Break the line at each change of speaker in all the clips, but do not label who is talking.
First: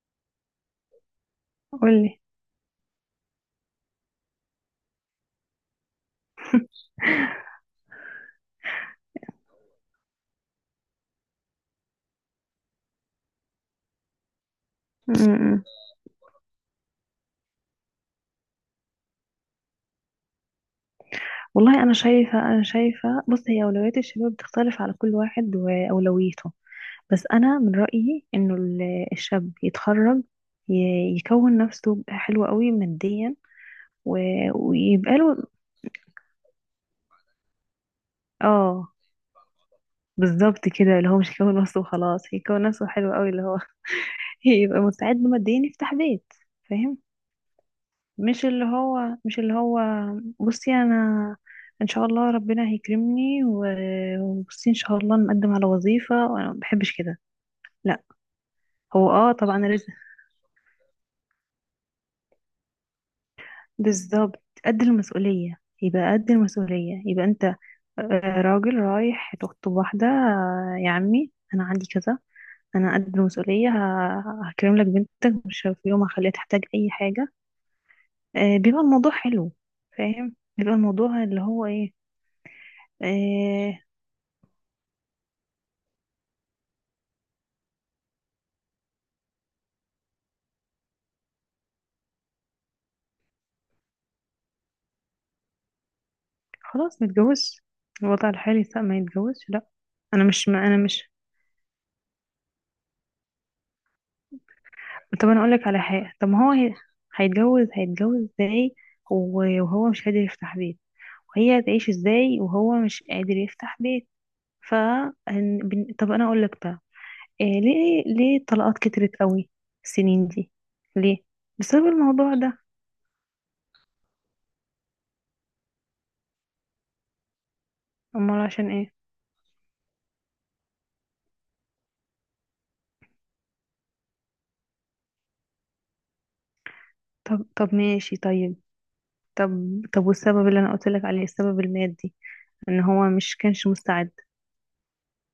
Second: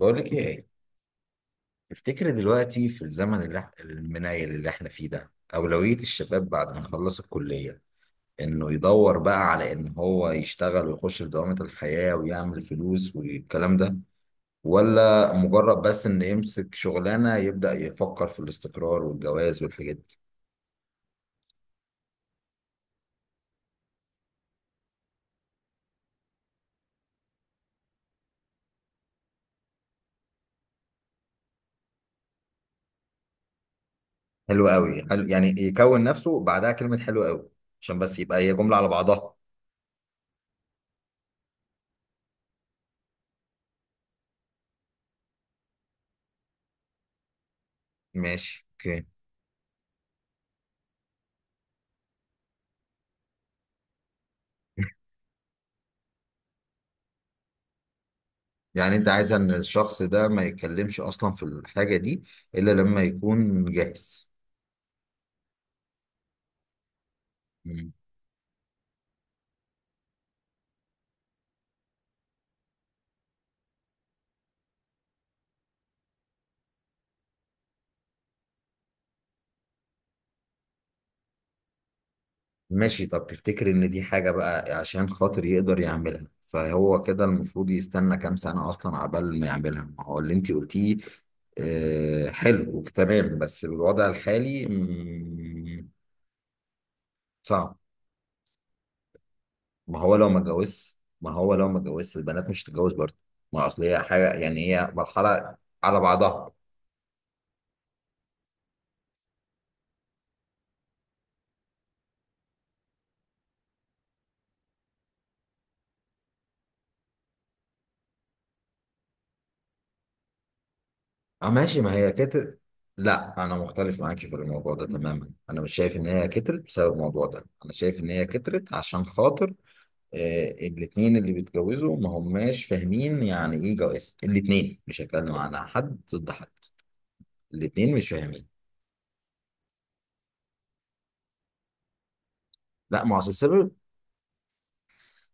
بقول لك ايه؟
قولي.
تفتكر دلوقتي في الزمن اللي المنايل اللي احنا فيه ده، اولوية الشباب بعد ما يخلص الكلية انه يدور بقى على ان هو يشتغل ويخش في دوامة الحياة ويعمل فلوس والكلام ده،
م-
ولا
م.
مجرد بس ان يمسك شغلانة يبدأ يفكر في الاستقرار والجواز والحاجات دي؟
والله انا شايفه. بص، هي اولويات الشباب بتختلف على كل واحد واولويته. بس انا من رايي انه الشاب يتخرج، يكون نفسه حلو قوي ماديا
حلو قوي،
ويبقى
حلو،
له.
يعني يكون نفسه بعدها كلمة حلو قوي عشان بس يبقى هي جملة على
اه،
بعضها.
بالظبط كده. اللي هو مش يكون نفسه وخلاص، يكون نفسه حلو قوي، اللي هو يبقى مستعد ماديا يفتح بيت. فاهم؟ مش اللي
ماشي، اوكي.
هو مش اللي هو بصي انا، ان شاء الله ربنا هيكرمني وبصي ان شاء الله نقدم على وظيفة، وانا ما بحبش كده، لا.
يعني انت
هو
عايز
اه،
ان
طبعا رزق.
الشخص ده ما يتكلمش اصلا في الحاجة دي الا لما يكون جاهز.
بالظبط قد المسؤولية، يبقى قد المسؤولية، يبقى انت.
مم.
راجل رايح تخطب واحدة، يا عمي انا عندي كذا. انا قد المسؤولية، هكرم لك بنتك، مش في يوم هخليها تحتاج اي حاجة. بيبقى الموضوع حلو. فاهم؟ بيبقى الموضوع اللي هو ايه.
ماشي، طب تفتكر
آه،
ان دي حاجة بقى عشان خاطر يقدر يعملها فهو كده المفروض يستنى كام سنة اصلا عبال ما يعملها ما هو اللي انت قلتيه؟ آه، حلو تمام، بس بالوضع الحالي
خلاص ما يتجوزش.
صعب.
الوضع الحالي لا، ما يتجوزش، لا. انا مش، ما انا مش.
ما هو لو ما اتجوزش البنات مش هتتجوز برضه. ما اصل هي حاجة، يعني هي
طب انا اقول
مرحلة
لك على
على
حاجه. طب ما
بعضها.
هو هي. هيتجوز ازاي وهو مش قادر يفتح بيت؟ وهي هتعيش ازاي وهو مش قادر يفتح بيت؟ ف، طب انا اقول لك بقى، إيه، ليه الطلاقات كترت قوي السنين دي؟ ليه؟
اه ماشي،
بسبب
ما هي
الموضوع
كتر.
ده.
لا، انا مختلف معاكي في الموضوع ده تماما، انا مش شايف ان هي كترت بسبب الموضوع ده، انا شايف ان هي
امال عشان
كترت
ايه؟
عشان خاطر. آه، الاتنين اللي بيتجوزوا ما هماش فاهمين يعني ايه جواز، الاتنين مش هتكلم عن حد ضد حد،
طب طب،
الاتنين مش
ماشي،
فاهمين.
طيب. طب طب، والسبب اللي انا قلت لك عليه، السبب المادي، ان
لا،
هو
ما هو أصل
مش كانش
السبب.
مستعد.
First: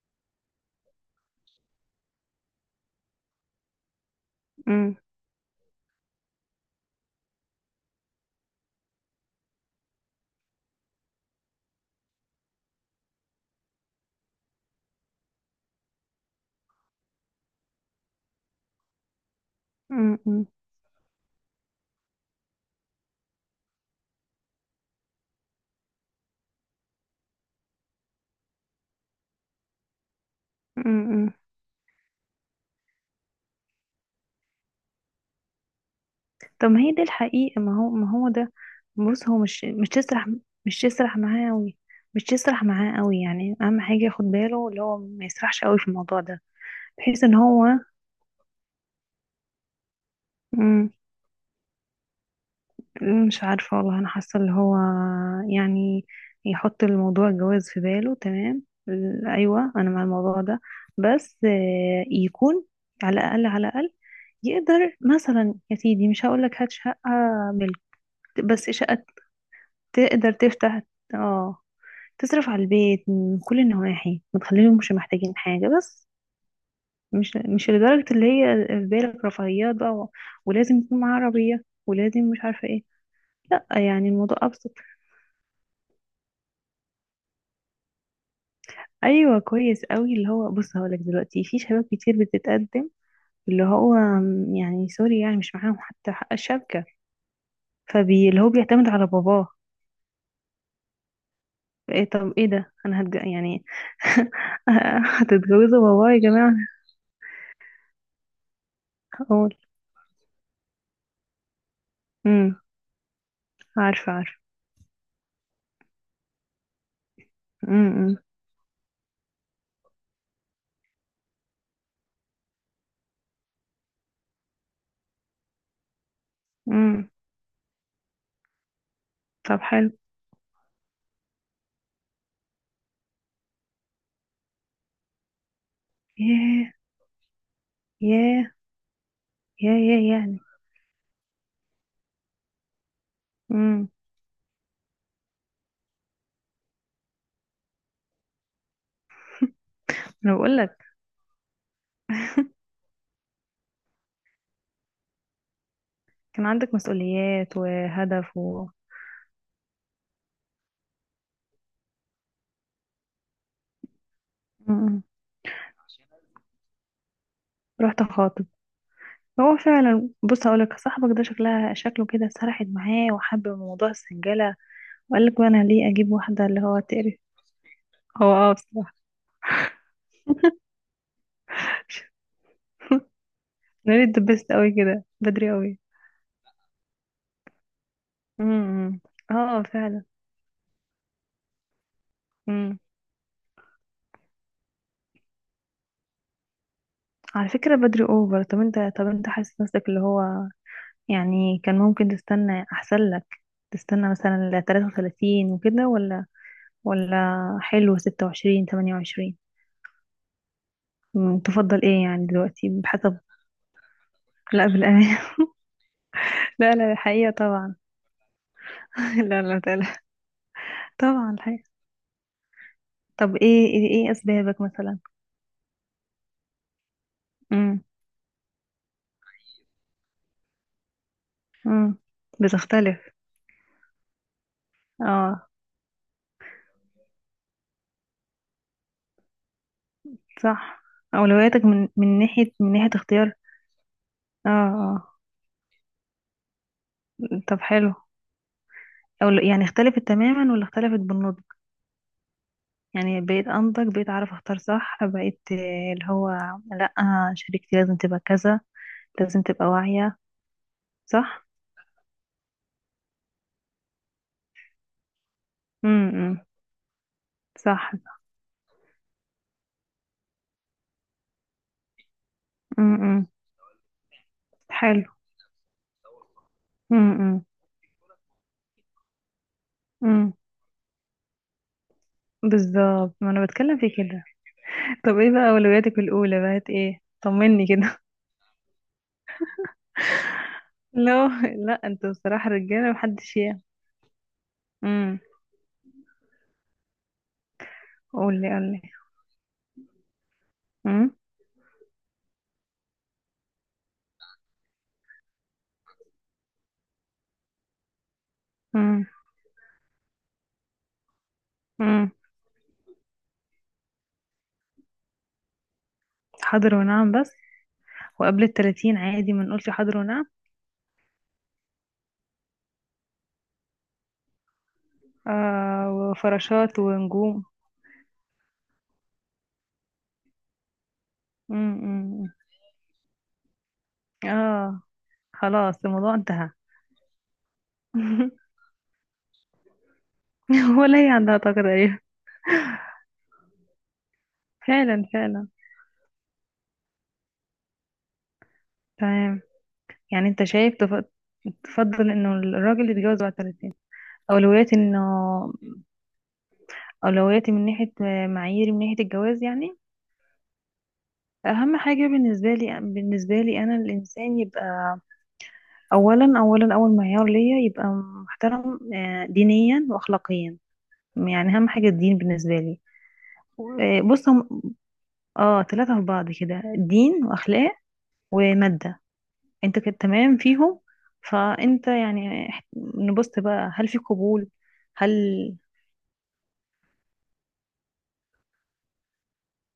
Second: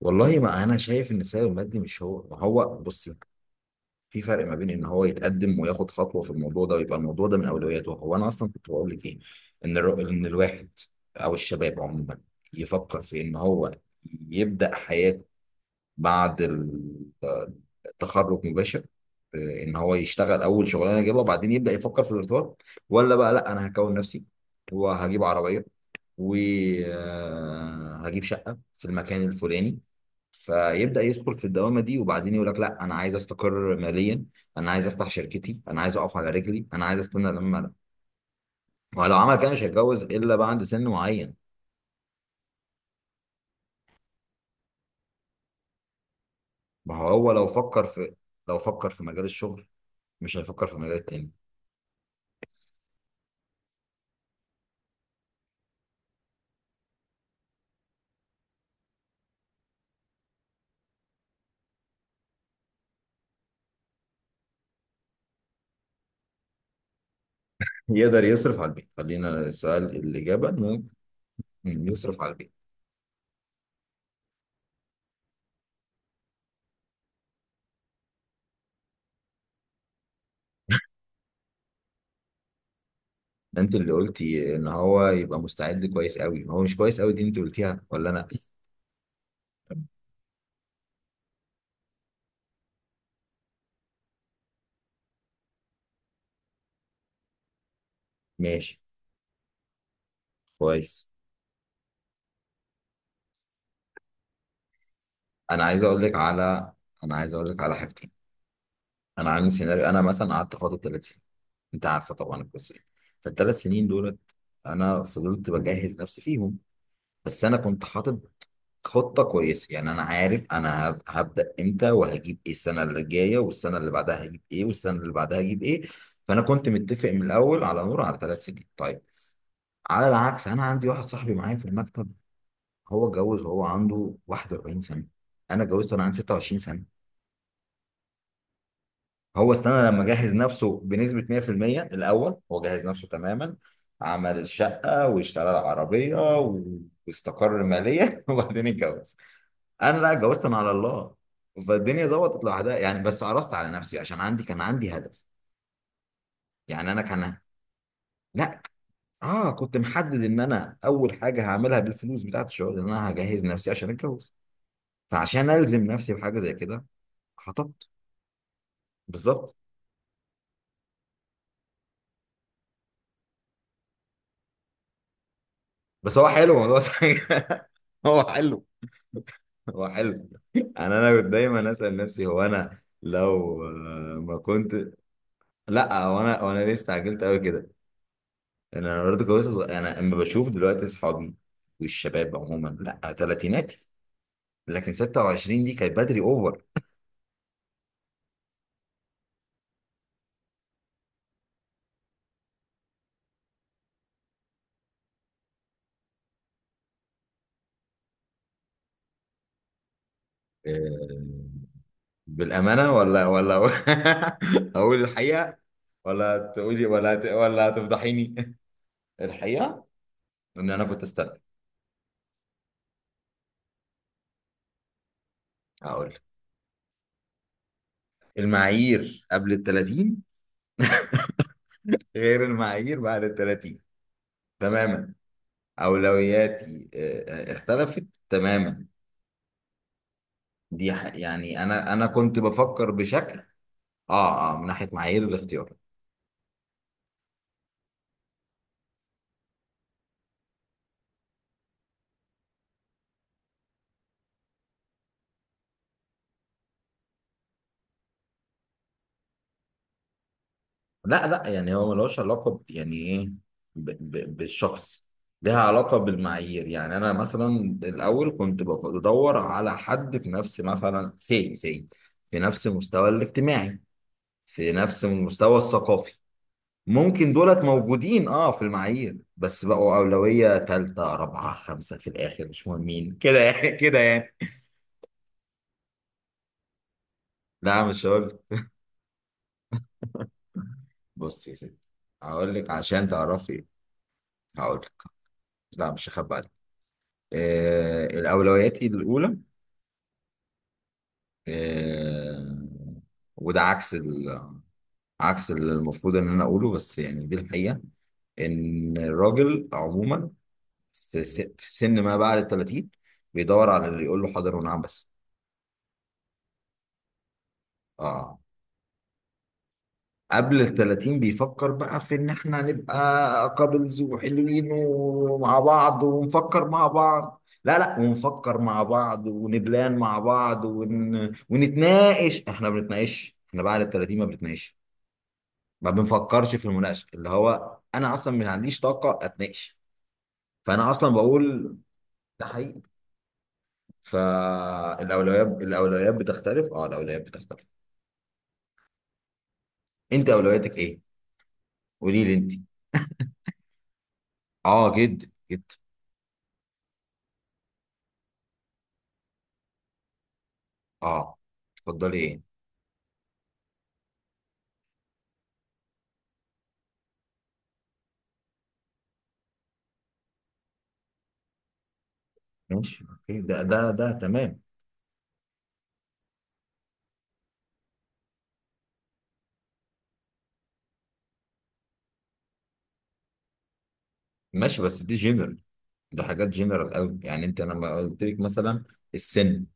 والله ما انا شايف ان السبب المادي مش هو، ما هو بص، في فرق ما بين ان هو يتقدم وياخد خطوه في الموضوع ده ويبقى الموضوع ده من اولوياته هو. انا اصلا كنت بقول لك ايه؟ ان ان الواحد او الشباب عموما يفكر في ان هو يبدا حياته بعد التخرج مباشر. ان هو
م-
يشتغل
م-
اول شغلانه يجيبها وبعدين يبدا يفكر في الارتباط. ولا بقى، لا انا هكون نفسي وهجيب عربيه وهجيب شقه في المكان الفلاني،
م-
فيبدأ
م.
يدخل في الدوامة دي وبعدين يقول لك لا أنا عايز أستقر ماليا، أنا عايز أفتح شركتي، أنا عايز أقف على رجلي،
طب ما
أنا
هي
عايز
دي
أستنى لما
الحقيقة.
أنا.
ما هو ما هو ده.
ولو
بص،
عمل
هو
كده مش
مش
هيتجوز
تسرح،
إلا بعد
مش
سن
تسرح
معين.
معاه قوي، مش تسرح معاه قوي، يعني اهم حاجة ياخد باله اللي هو ما يسرحش قوي في الموضوع ده،
ما هو
بحيث
هو
ان هو
لو فكر في مجال الشغل، مش هيفكر في
م،
مجال تاني.
مش عارفة. والله انا حاسة اللي هو يعني يحط الموضوع الجواز في باله، تمام. ايوه انا مع الموضوع ده، بس يكون على الاقل، على الاقل يقدر مثلا، يا سيدي مش هقول لك هات شقة ملك،
يقدر يصرف على
بس
البيت،
شقة
خلينا السؤال،
تقدر
الإجابة
تفتح،
إنه
اه،
يصرف على
تصرف
البيت.
على البيت من كل النواحي، ما تخليهمش محتاجين حاجة، بس مش لدرجة اللي هي في بالك رفاهيات بقى، ولازم يكون معاه عربية ولازم مش عارفة ايه. لا،
أنت اللي
يعني الموضوع
قلتي إن
أبسط.
هو يبقى مستعد كويس قوي، هو مش كويس قوي، دي أنت قلتيها ولا أنا؟
أيوة كويس قوي. اللي هو بص هقولك دلوقتي في شباب كتير بتتقدم، اللي هو يعني سوري، يعني مش معاهم حتى حق الشبكة، فبي اللي هو
ماشي،
بيعتمد على باباه.
كويس.
ايه طب ايه ده؟ يعني
أنا
هتتجوزوا
عايز أقول
باباه
لك
يا جماعة؟
على أنا عايز أقول لك على حاجتين. انا عامل
اقول.
سيناريو، انا مثلا قعدت خاطب 3 سنين، انت عارفه طبعا القصه دي. فالثلاث سنين
عارفة
دولت
عارفة.
انا فضلت بجهز نفسي فيهم، بس انا كنت
امم
حاطط خطه كويسه، يعني انا عارف انا هبدا امتى وهجيب ايه السنه اللي جايه، والسنه اللي بعدها هجيب ايه، والسنه اللي بعدها هجيب ايه. فانا كنت
امم
متفق من الاول على نور على 3 سنين، طيب.
طب حلو.
على العكس، انا عندي واحد صاحبي معايا في المكتب، هو اتجوز وهو عنده 41 سنه، انا اتجوزت وانا عندي 26
ياه
سنه.
ياه
هو
ياه
استنى
ياه
لما جهز
يعني.
نفسه بنسبة 100%. الأول هو جهز نفسه تماما،
امم
عمل الشقة واشترى العربية واستقر ماليا وبعدين اتجوز. أنا لا،
انا
اتجوزت أنا
بقول
على
لك
الله. فالدنيا ظبطت لوحدها يعني، بس قرصت على نفسي عشان كان عندي هدف.
كان عندك
يعني أنا كان،
مسؤوليات وهدف
لا،
و.
كنت محدد إن أنا أول حاجة هعملها بالفلوس بتاعت الشغل إن أنا هجهز نفسي عشان أتجوز.
امم
فعشان ألزم نفسي بحاجة زي كده، خطبت.
رحت خاطب.
بالظبط.
هو فعلا، بص هقول لك، صاحبك ده شكلها شكله كده سرحت معاه وحب موضوع السنجلة، وقال لك بقى انا ليه اجيب
بس هو
واحدة
حلو
اللي هو
الموضوع.
تقرف.
هو
هو اه
حلو.
بصراحة.
هو حلو. انا كنت دايما اسال نفسي هو انا لو
انا ليه
ما
اتدبست قوي
كنت.
كده بدري قوي؟
لا، هو انا ليه استعجلت قوي كده. انا
امم.
أنا برضه كويس
اه،
صغير، انا
فعلا.
اما بشوف دلوقتي اصحابي والشباب عموما،
امم.
لا ثلاثيناتي. لكن 26 دي كانت بدري اوفر.
على فكرة بدري اوفر. طب انت، طب انت حاسس نفسك اللي هو يعني كان ممكن تستنى احسن لك؟ تستنى مثلا ل 33 وكده؟ ولا حلو 26 28؟
آه،
تفضل ايه يعني دلوقتي
بالامانه
بحسب.
ولا ولا
لا،
اقول
بالأمان.
الحقيقه ولا
لا
تقولي
لا، الحقيقة
ولا
طبعا.
هتفضحيني؟
لا لا
الحقيقه
لا.
ان انا كنت
طبعا
استنى.
الحقيقة. طب ايه، إيه اسبابك مثلا؟
اقول لك.
امم.
المعايير قبل ال 30
امم.
غير المعايير
بتختلف.
بعد ال 30 تماما.
اه،
أولوياتي اختلفت تماما.
صح.
يعني
اولوياتك من
أنا كنت
ناحية، من
بفكر
ناحية اختيار.
بشكل.
اه
من ناحية
اه.
معايير الاختيار.
طب حلو. أو يعني اختلفت تماما ولا اختلفت بالنص؟ يعني بقيت انضج، بقيت اعرف اختار صح، بقيت اللي هو لا، شريكتي لازم تبقى كذا، لازم تبقى واعية.
لا، لا،
صح.
يعني هو ملوش علاقة يعني إيه بالشخص، لها علاقة
امم.
بالمعايير، يعني أنا مثلا
صح.
الأول كنت بدور على حد في نفس، مثلا سي في نفس المستوى
امم.
الاجتماعي، في
حلو.
نفس المستوى الثقافي. ممكن
امم.
دولت موجودين، اه، في المعايير، بس بقوا
امم.
أولوية تالتة رابعة خمسة، في الآخر مش مهمين
بالظبط. ما
كده
انا
يعني
بتكلم في
كده
كده.
يعني.
طب ايه بقى اولوياتك الاولى بقت ايه؟ طمني
لا،
كده.
مش هقول لك.
لا
بص يا
لا،
ستي،
انتوا بصراحة
هقول لك
رجالة
عشان
محدش يعني.
تعرفي، هقول لك.
امم.
لا، مش هخبي عليك. آه،
قولي قولي.
الأولويات الأولى.
امم.
آه، وده عكس عكس اللي المفروض إن أنا أقوله، بس يعني دي الحقيقة. ان
امم.
الراجل عموما في في سن
امم.
ما بعد ال 30 بيدور على اللي يقول له حاضر ونعم بس.
حاضر ونعم بس.
اه،
وقبل التلاتين عادي ما نقولش حاضر ونعم؟
قبل ال 30 بيفكر بقى في ان احنا نبقى كابلز وحلوين ومع
آه
بعض ونفكر
وفراشات
مع
ونجوم.
بعض، لا، لا، ونفكر مع بعض ونبلان مع بعض
امم.
ونتناقش. احنا ما بنتناقش، احنا بعد ال 30 ما بنتناقش.
اه. خلاص
ما
الموضوع انتهى.
بنفكرش في المناقشه، اللي هو انا اصلا ما عنديش طاقه اتناقش. فانا
ولا
اصلا
هي عندها طاقة
بقول
تقريبا.
ده حقيقي.
فعلا
فالاولويات
فعلا.
الاولويات بتختلف، اه الاولويات بتختلف.
تمام.
انت
يعني انت شايف
اولوياتك ايه؟
تفضل
قولي
انه
لي انت،
الراجل يتجوز بعد 30. اولويات
اه،
انه
جد جد،
اولوياتي من ناحية، معاييري من ناحية الجواز يعني.
اه،
اهم حاجة
اتفضلي ايه.
بالنسبة لي، بالنسبة لي انا الانسان يبقى اولا، اولا اول معيار ليا يبقى محترم، دينيا واخلاقيا، يعني اهم حاجة الدين بالنسبة لي.
ماشي اوكي، ده ده ده
بص هم.
تمام.
اه، ثلاثة في بعض كده، دين واخلاق ومادة. انت كنت تمام فيهم. فانت يعني نبص بقى هل في قبول؟
ماشي، بس
هل.
دي جنرال، ده حاجات جنرال قوي، يعني انت لما قلت لك مثلا السن،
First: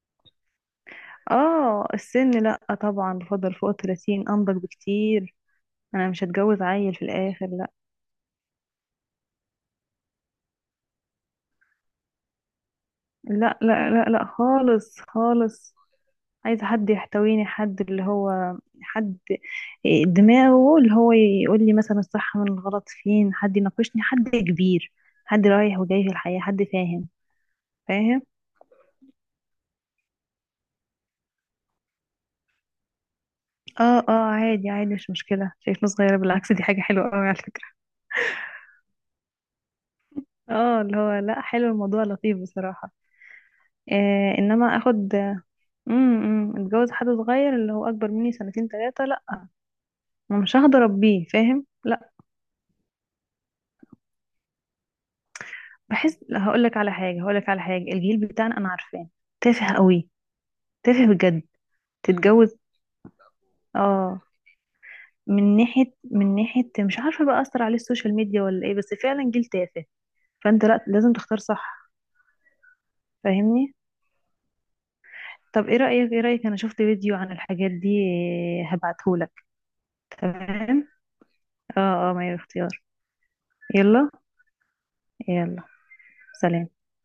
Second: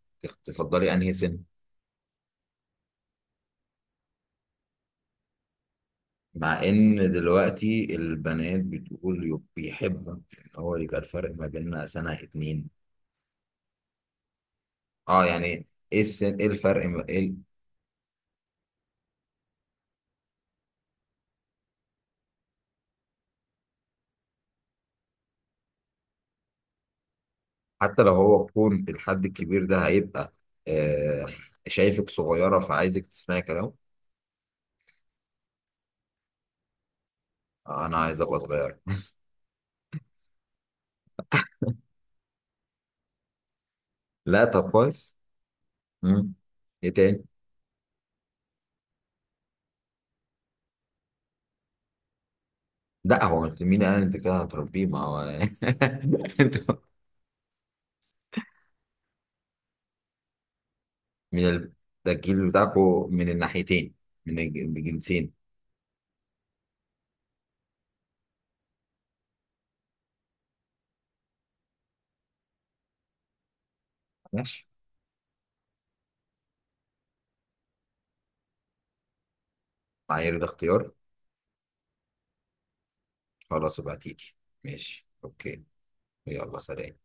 تفضلي انهي سن؟
اه، السن لا طبعا، بفضل فوق الثلاثين، انضج بكتير. انا مش
مع
هتجوز عيل في
ان
الاخر، لا.
دلوقتي البنات بتقول بيحبوا ان هو يبقى الفرق ما بيننا سنة اتنين.
لا لا لا لا خالص
اه، يعني
خالص.
ايه السن؟ ايه
عايزة
الفرق؟
حد
ما إيه
يحتويني، حد اللي هو حد دماغه اللي هو يقول لي مثلا الصح من الغلط، فين حد يناقشني، حد كبير، حد رايح وجاي في الحياة، حد فاهم.
حتى لو
فاهم.
هو يكون الحد الكبير ده هيبقى آه، شايفك صغيرة، فعايزك تسمعي كلامه.
اه اه، عادي عادي، مش مشكلة شايفنا صغيرة، بالعكس دي حاجة حلوة قوي على فكرة.
آه، انا عايز ابقى صغير.
اه، اللي هو لا، حلو الموضوع، لطيف بصراحة.
لا،
انما
طب
اخد.
كويس. مم. ايه
اتجوز حد
تاني؟
صغير اللي هو اكبر مني سنتين ثلاثة؟ لا. ما مش هقدر اربيه. فاهم؟ لا.
لا، هو مين قال انت كده هتربيه؟ ما هو
بحس،
انت
هقول لك على حاجة، هقول لك على حاجة، الجيل بتاعنا انا عارفاه تافه قوي، تافه بجد.
من ال... ده الجيل
تتجوز.
بتاعكو من الناحيتين،
اه.
من الجنسين.
من ناحية، من ناحية مش عارفة بقى اثر عليه السوشيال ميديا ولا ايه، بس فعلا جيل تافه. فانت لا، لازم تختار صح. فاهمني؟
ماشي.
طب ايه رأيك، ايه رأيك، انا شفت فيديو عن الحاجات دي، هبعتهولك.
معايير
تمام.
الاختيار.
اه اه، ما هي اختيار.
خلاص بقى،
يلا.
تيجي. ماشي
يلا
اوكي. يلا،
سلام.
سلام.